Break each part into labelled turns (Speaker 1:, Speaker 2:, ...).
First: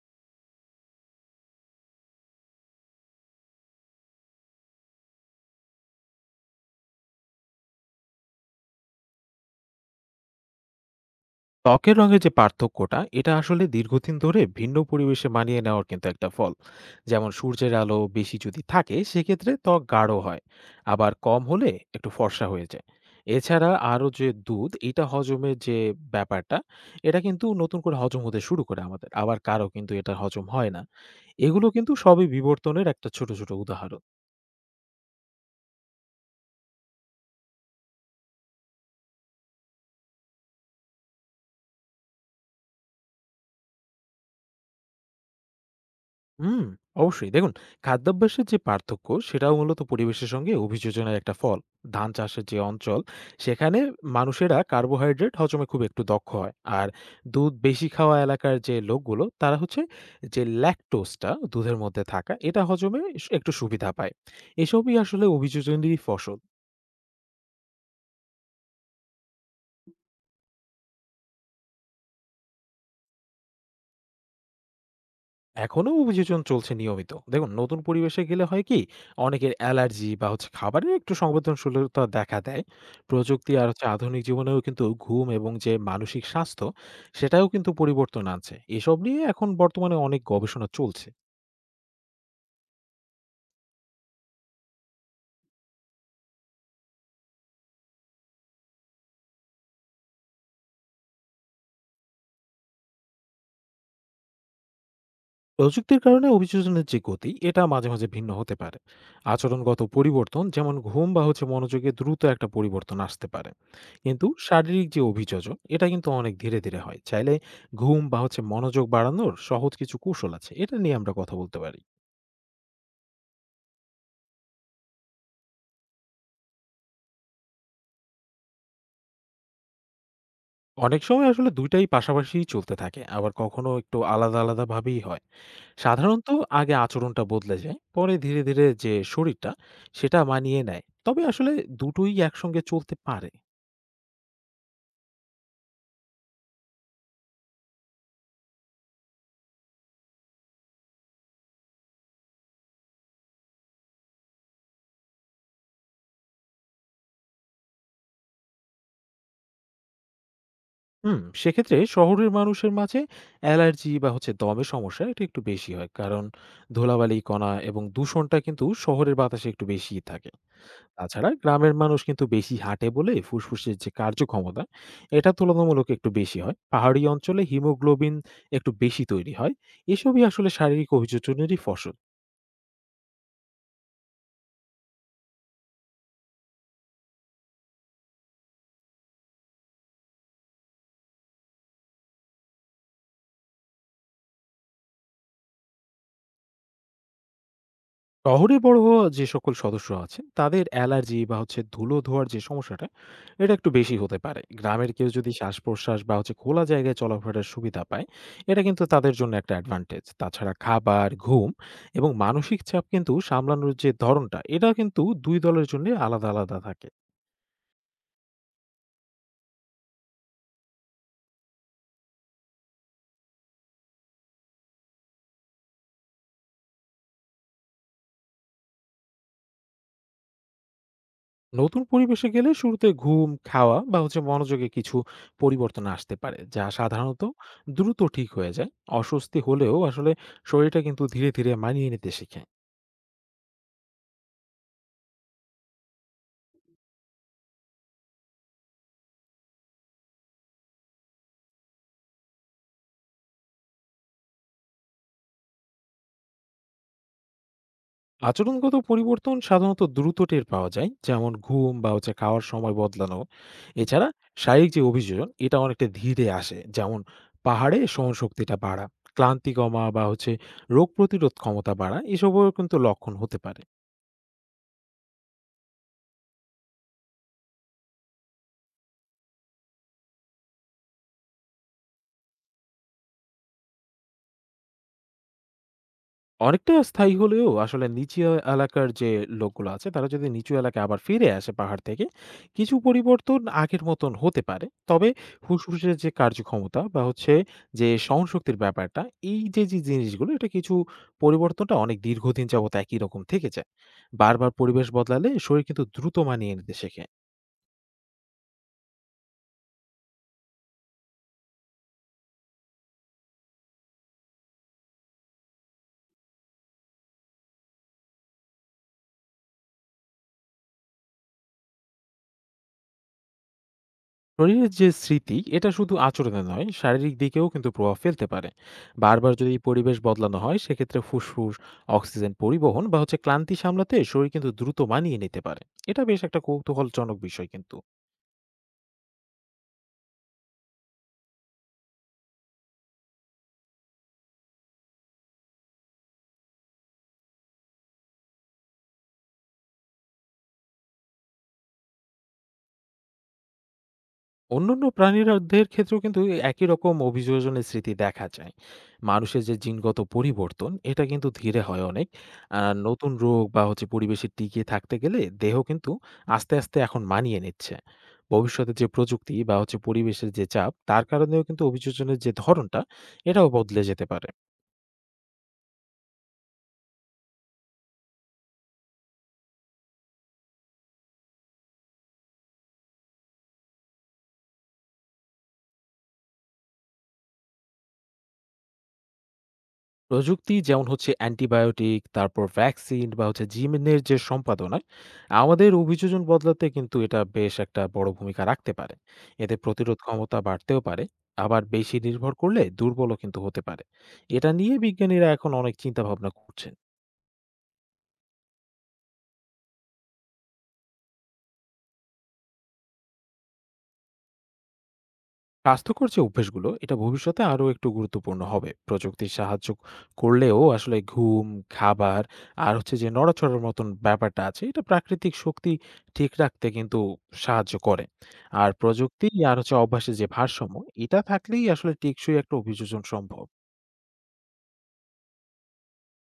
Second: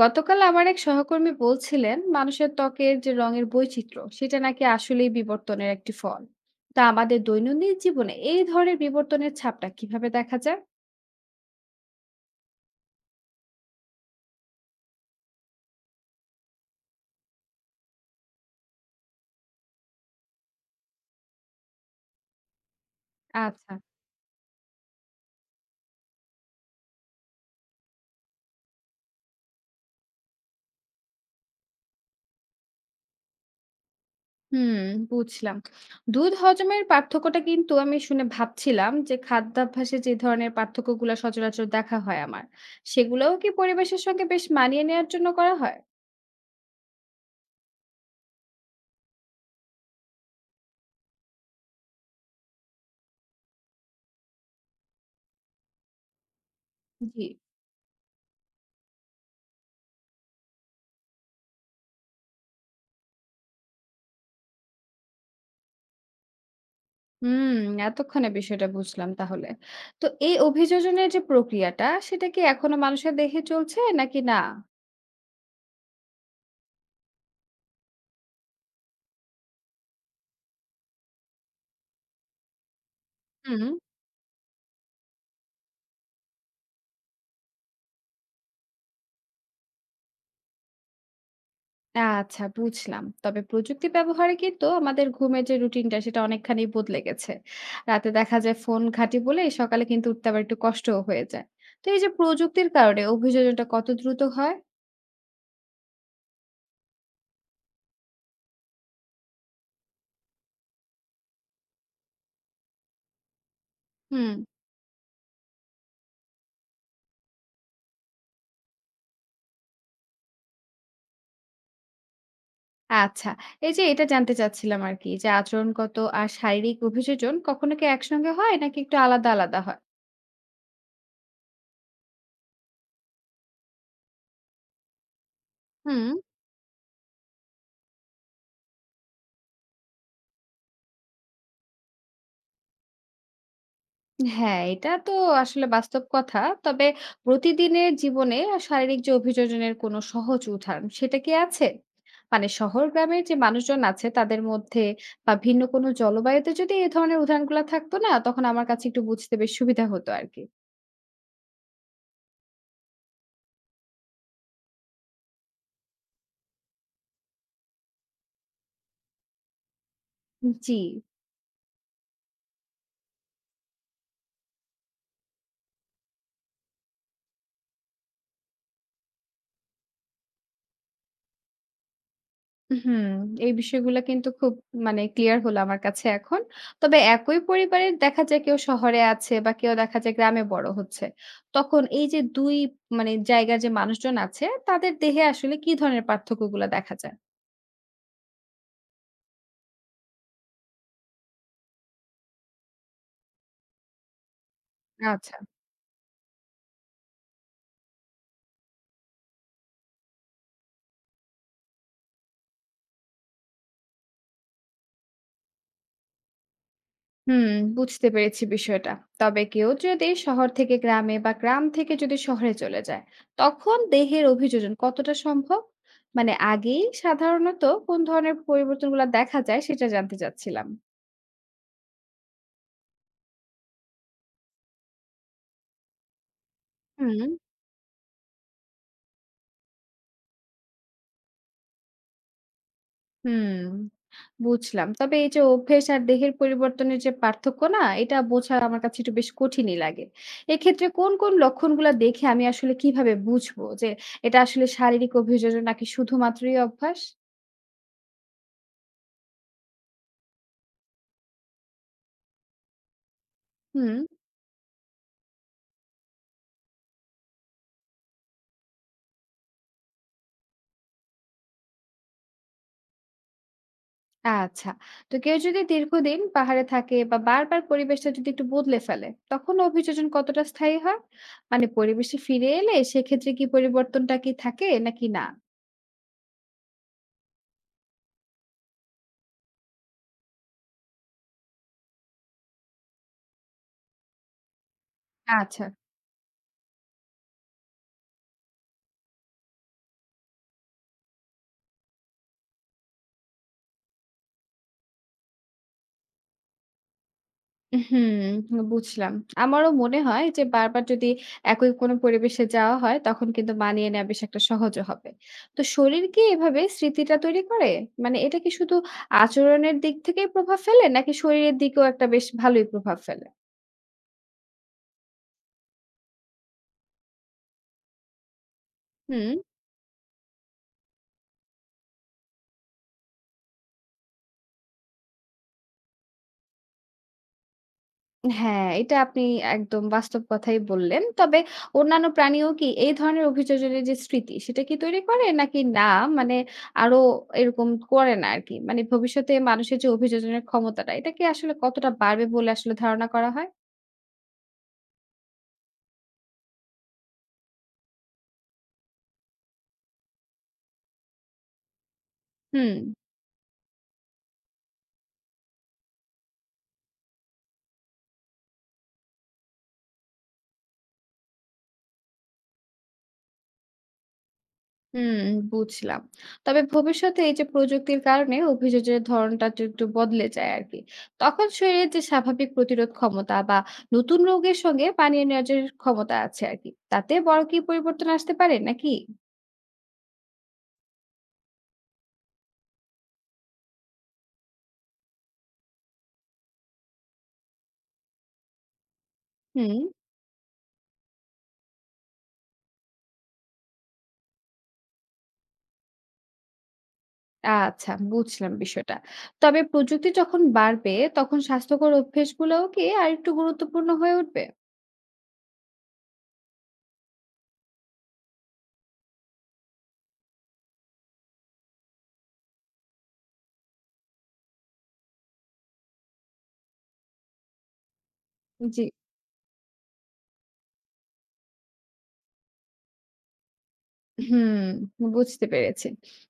Speaker 1: গতকাল আমার এক সহকর্মী বলছিলেন মানুষের ত্বকের যে রঙের বৈচিত্র্য সেটা নাকি আসলেই বিবর্তনের একটি ফল। তা আমাদের দৈনন্দিন জীবনে এই ধরনের বিবর্তনের ছাপটা কিভাবে দেখা যায়?
Speaker 2: ত্বকের রঙের যে পার্থক্যটা, এটা আসলে দীর্ঘদিন ধরে ভিন্ন পরিবেশে মানিয়ে নেওয়ার কিন্তু একটা ফল। যেমন সূর্যের আলো বেশি যদি থাকে, সেক্ষেত্রে ত্বক গাঢ় হয়, আবার কম হলে একটু ফর্সা হয়ে যায়। এছাড়া
Speaker 1: আচ্ছা।
Speaker 2: আরও যে দুধ, এটা হজমের যে ব্যাপারটা, এটা কিন্তু নতুন করে হজম হতে শুরু করে আমাদের, আবার কারো কিন্তু এটা হজম হয় না। এগুলো কিন্তু সবই বিবর্তনের একটা ছোট ছোট উদাহরণ।
Speaker 1: হুম। বুঝলাম। দুধ হজমের পার্থক্যটা কিন্তু আমি শুনে ভাবছিলাম যে খাদ্যাভ্যাসে যে ধরনের পার্থক্যগুলো সচরাচর দেখা হয় আমার, সেগুলোও কি পরিবেশের সঙ্গে বেশ মানিয়ে নেওয়ার জন্য করা হয়?
Speaker 2: হুম, অবশ্যই। দেখুন, খাদ্যাভ্যাসের যে পার্থক্য, সেটাও মূলত পরিবেশের সঙ্গে অভিযোজনের একটা ফল। ধান চাষের যে অঞ্চল, সেখানে মানুষেরা কার্বোহাইড্রেট হজমে খুব একটু দক্ষ হয়। আর
Speaker 1: জি।
Speaker 2: দুধ বেশি খাওয়া এলাকার যে লোকগুলো, তারা হচ্ছে যে ল্যাকটোজটা দুধের মধ্যে থাকা, এটা হজমে স একটু সুবিধা পায়। এসবই আসলে অভিযোজনেরই ফসল।
Speaker 1: হুম, এতক্ষণে বিষয়টা বুঝলাম তাহলে। তো এই অভিযোজনের যে প্রক্রিয়াটা, সেটা কি এখনো মানুষের দেহে চলছে নাকি না?
Speaker 2: এখনো অভিযোজন চলছে নিয়মিত। দেখুন, নতুন পরিবেশে গেলে হয় কি, অনেকের অ্যালার্জি বা খাবারের একটু সংবেদনশীলতা দেখা দেয়। প্রযুক্তি আর
Speaker 1: হুম।
Speaker 2: আধুনিক জীবনেও কিন্তু ঘুম এবং যে মানসিক স্বাস্থ্য, সেটাও কিন্তু পরিবর্তন আনছে। এসব নিয়ে এখন বর্তমানে অনেক গবেষণা চলছে।
Speaker 1: আচ্ছা, বুঝলাম। তবে প্রযুক্তি ব্যবহারে কিন্তু আমাদের ঘুমের যে রুটিনটা সেটা অনেকখানি বদলে গেছে। রাতে দেখা যায় ফোন ঘাঁটি বলে সকালে কিন্তু উঠতে আবার একটু কষ্টও হয়ে যায়। তো এই যে প্রযুক্তির কারণে অভিযোজনটা কত দ্রুত হয়?
Speaker 2: প্রযুক্তির কারণে অভিযোজনের যে গতি, এটা মাঝে মাঝে ভিন্ন হতে পারে। আচরণগত পরিবর্তন, যেমন ঘুম বা মনোযোগে দ্রুত একটা পরিবর্তন আসতে পারে, কিন্তু
Speaker 1: হুম।
Speaker 2: শারীরিক যে অভিযোজন, এটা কিন্তু অনেক ধীরে ধীরে হয়। চাইলে ঘুম বা মনোযোগ বাড়ানোর সহজ কিছু কৌশল আছে, এটা নিয়ে আমরা কথা বলতে পারি।
Speaker 1: আচ্ছা, এই যে এটা জানতে চাচ্ছিলাম আরকি যে আচরণগত আর শারীরিক অভিযোজন কখনো কি একসঙ্গে হয় নাকি একটু আলাদা হয়?
Speaker 2: অনেক সময় আসলে দুইটাই পাশাপাশি চলতে থাকে, আবার কখনো একটু আলাদা আলাদা ভাবেই হয়।
Speaker 1: হুম।
Speaker 2: সাধারণত আগে আচরণটা বদলে যায়, পরে ধীরে ধীরে যে শরীরটা, সেটা মানিয়ে নেয়। তবে আসলে দুটোই একসঙ্গে চলতে পারে।
Speaker 1: হ্যাঁ, এটা তো আসলে বাস্তব কথা। তবে প্রতিদিনের জীবনে শারীরিক যে অভিযোজনের কোনো সহজ উদাহরণ সেটা কি আছে? মানে শহর গ্রামের যে মানুষজন আছে তাদের মধ্যে বা ভিন্ন কোনো জলবায়ুতে যদি এ ধরনের উদাহরণগুলা থাকতো না তখন আমার কাছে একটু বুঝতে বেশ সুবিধা হতো আরকি।
Speaker 2: হুম, সেক্ষেত্রে শহরের মানুষের মাঝে অ্যালার্জি বা দমের সমস্যা এটা একটু বেশি হয়, কারণ ধুলাবালি কণা এবং দূষণটা কিন্তু শহরের বাতাসে একটু বেশিই থাকে।
Speaker 1: জি।
Speaker 2: তাছাড়া গ্রামের মানুষ কিন্তু বেশি হাঁটে বলে ফুসফুসের যে কার্যক্ষমতা, এটা তুলনামূলক একটু বেশি হয়। পাহাড়ি অঞ্চলে হিমোগ্লোবিন একটু বেশি তৈরি হয়। এসবই আসলে শারীরিক অভিযোজনেরই ফসল।
Speaker 1: হুম, এই বিষয়গুলো কিন্তু খুব মানে ক্লিয়ার হলো আমার কাছে এখন। তবে একই পরিবারের দেখা যায় কেউ শহরে আছে বা কেউ দেখা যায় গ্রামে বড় হচ্ছে। তখন এই যে ২ মানে জায়গার যে মানুষজন আছে তাদের দেহে আসলে কি ধরনের পার্থক্যগুলো দেখা যায়?
Speaker 2: শহরে বড় হওয়া যে সকল সদস্য আছেন, তাদের অ্যালার্জি বা ধুলো ধোয়ার যে সমস্যাটা, এটা একটু বেশি হতে পারে। গ্রামের কেউ যদি
Speaker 1: আচ্ছা।
Speaker 2: শ্বাস প্রশ্বাস বা খোলা জায়গায় চলাফেরার সুবিধা পায়, এটা কিন্তু তাদের জন্য একটা অ্যাডভান্টেজ। তাছাড়া খাবার, ঘুম এবং মানসিক চাপ কিন্তু সামলানোর যে ধরনটা, এটা কিন্তু দুই দলের জন্য আলাদা আলাদা থাকে।
Speaker 1: হুম, বুঝতে পেরেছি বিষয়টা। তবে কেউ যদি শহর থেকে গ্রামে বা গ্রাম থেকে যদি শহরে চলে যায়, তখন দেহের অভিযোজন কতটা সম্ভব? মানে আগেই সাধারণত কোন ধরনের পরিবর্তনগুলো দেখা যায় সেটা জানতে চাচ্ছিলাম।
Speaker 2: নতুন পরিবেশে গেলে শুরুতে ঘুম, খাওয়া বা মনোযোগে কিছু পরিবর্তন আসতে পারে, যা
Speaker 1: হুম।
Speaker 2: সাধারণত দ্রুত ঠিক হয়ে যায়। অস্বস্তি হলেও আসলে শরীরটা কিন্তু ধীরে ধীরে মানিয়ে নিতে শেখে।
Speaker 1: হুম, বুঝলাম। তবে এই যে অভ্যেস আর দেহের পরিবর্তনের যে পার্থক্য না, এটা বোঝা আমার কাছে একটু বেশ কঠিনই লাগে। এক্ষেত্রে কোন লক্ষণগুলা দেখে আমি আসলে কিভাবে বুঝবো যে এটা আসলে শারীরিক অভিযোজন নাকি শুধুমাত্রই অভ্যাস?
Speaker 2: আচরণগত পরিবর্তন সাধারণত দ্রুত টের পাওয়া যায়, যেমন ঘুম বা খাওয়ার সময় বদলানো।
Speaker 1: হুম,
Speaker 2: এছাড়া শারীরিক যে অভিযোজন, এটা অনেকটা ধীরে আসে, যেমন পাহাড়ে সহনশক্তিটা বাড়া, ক্লান্তি কমা বা রোগ প্রতিরোধ ক্ষমতা বাড়া, এসবও কিন্তু লক্ষণ হতে পারে।
Speaker 1: আচ্ছা। তো কেউ যদি দীর্ঘদিন পাহাড়ে থাকে বা বারবার পরিবেশটা যদি একটু বদলে ফেলে, তখন অভিযোজন কতটা স্থায়ী হয়? মানে পরিবেশে ফিরে এলে সেক্ষেত্রে কি পরিবর্তনটা কি থাকে নাকি না?
Speaker 2: অনেকটা স্থায়ী হলেও আসলে নিচু এলাকার যে লোকগুলো আছে, তারা যদি নিচু এলাকায় আবার ফিরে আসে পাহাড় থেকে, কিছু পরিবর্তন আগের মতন হতে পারে। তবে
Speaker 1: আচ্ছা।
Speaker 2: ফুসফুসের যে কার্যক্ষমতা বা যে সহনশক্তির ব্যাপারটা, এই যে যে জিনিসগুলো, এটা কিছু পরিবর্তনটা অনেক দীর্ঘদিন যাবত একই রকম থেকে যায়। বারবার পরিবেশ বদলালে শরীর কিন্তু দ্রুত মানিয়ে নিতে শেখে।
Speaker 1: হুম, বুঝলাম। আমারও মনে হয় যে বারবার যদি একই কোনো পরিবেশে যাওয়া হয় তখন কিন্তু মানিয়ে নেওয়া বেশ একটা সহজও হবে। তো শরীর কি এভাবে স্মৃতিটা তৈরি করে? মানে এটা কি শুধু আচরণের দিক থেকেই প্রভাব ফেলে নাকি শরীরের দিকেও একটা বেশ ভালোই প্রভাব ফেলে?
Speaker 2: শরীরের যে স্মৃতি, এটা শুধু আচরণে নয়, শারীরিক দিকেও কিন্তু প্রভাব ফেলতে পারে। বারবার
Speaker 1: হুম।
Speaker 2: যদি পরিবেশ বদলানো হয়, সেক্ষেত্রে ফুসফুস, অক্সিজেন পরিবহন বা ক্লান্তি সামলাতে শরীর কিন্তু দ্রুত মানিয়ে নিতে পারে। এটা বেশ একটা কৌতূহলজনক বিষয় কিন্তু।
Speaker 1: হ্যাঁ, এটা আপনি একদম বাস্তব কথাই বললেন। তবে অন্যান্য প্রাণীও কি এই ধরনের অভিযোজনের যে স্মৃতি, সেটা কি তৈরি করে? নাকি না মানে আরো এরকম করে না আরকি? মানে ভবিষ্যতে মানুষের যে অভিযোজনের ক্ষমতাটা, এটা কি আসলে কতটা বাড়বে বলে আসলে ধারণা করা হয়?
Speaker 2: অন্যান্য প্রাণীদের ক্ষেত্রেও কিন্তু একই রকম অভিযোজনের স্মৃতি দেখা যায়। মানুষের যে জিনগত পরিবর্তন, এটা কিন্তু ধীরে হয় অনেক।
Speaker 1: হুম।
Speaker 2: আর নতুন রোগ বা পরিবেশে টিকে থাকতে গেলে দেহ কিন্তু আস্তে আস্তে এখন মানিয়ে নিচ্ছে। ভবিষ্যতে যে প্রযুক্তি বা পরিবেশের যে চাপ, তার কারণেও কিন্তু অভিযোজনের যে ধরনটা, এটাও বদলে যেতে পারে।
Speaker 1: হুম, বুঝলাম। তবে ভবিষ্যতে এই যে প্রযুক্তির কারণে অভিযোগের ধরনটা যে একটু বদলে যায় আরকি। তখন শরীরের যে স্বাভাবিক প্রতিরোধ ক্ষমতা বা নতুন রোগের সঙ্গে মানিয়ে নেওয়ার যে ক্ষমতা আছে আরকি, তাতে বড় কি পরিবর্তন আসতে পারে নাকি?
Speaker 2: প্রযুক্তি, যেমন অ্যান্টিবায়োটিক, তারপর ভ্যাকসিন বা জিমের যে সম্পাদনায় আমাদের অভিযোজন বদলাতে কিন্তু এটা বেশ একটা বড় ভূমিকা রাখতে পারে। এতে
Speaker 1: হুম,
Speaker 2: প্রতিরোধ ক্ষমতা বাড়তেও পারে, আবার বেশি নির্ভর করলে দুর্বলও কিন্তু হতে পারে। এটা নিয়ে বিজ্ঞানীরা এখন অনেক চিন্তাভাবনা করছে।
Speaker 1: আচ্ছা, বুঝলাম বিষয়টা। তবে প্রযুক্তি যখন বাড়বে তখন স্বাস্থ্যকর অভ্যেসগুলোও কি আরেকটু গুরুত্বপূর্ণ হয়ে উঠবে?
Speaker 2: স্বাস্থ্যকর যে অভ্যাসগুলো, এটা ভবিষ্যতে আরও একটু গুরুত্বপূর্ণ হবে। প্রযুক্তির সাহায্য করলেও আসলে ঘুম, খাবার আর যে নড়াচড়ার মতন ব্যাপারটা আছে, এটা প্রাকৃতিক শক্তি ঠিক রাখতে কিন্তু সাহায্য করে। আর
Speaker 1: জি।
Speaker 2: প্রযুক্তি আর অভ্যাসের যে ভারসাম্য, এটা থাকলেই আসলে টেকসই একটা অভিযোজন সম্ভব।
Speaker 1: হুম, বুঝতে পেরেছি।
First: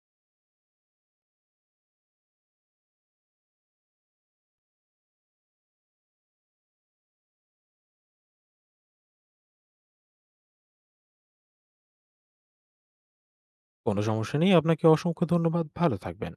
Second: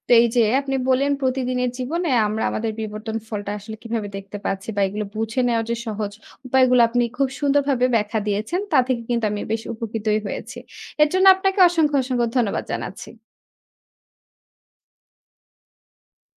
Speaker 1: তো এই যে আপনি বললেন প্রতিদিনের জীবনে আমরা আমাদের বিবর্তন ফলটা আসলে কিভাবে দেখতে পাচ্ছি বা এগুলো বুঝে নেওয়ার যে সহজ উপায়গুলো আপনি খুব সুন্দরভাবে ব্যাখ্যা দিয়েছেন তা থেকে কিন্তু আমি বেশ উপকৃতই হয়েছি। এর জন্য আপনাকে অসংখ্য ধন্যবাদ জানাচ্ছি।
Speaker 2: কোনো সমস্যা নেই, আপনাকে অসংখ্য ধন্যবাদ, ভালো থাকবেন।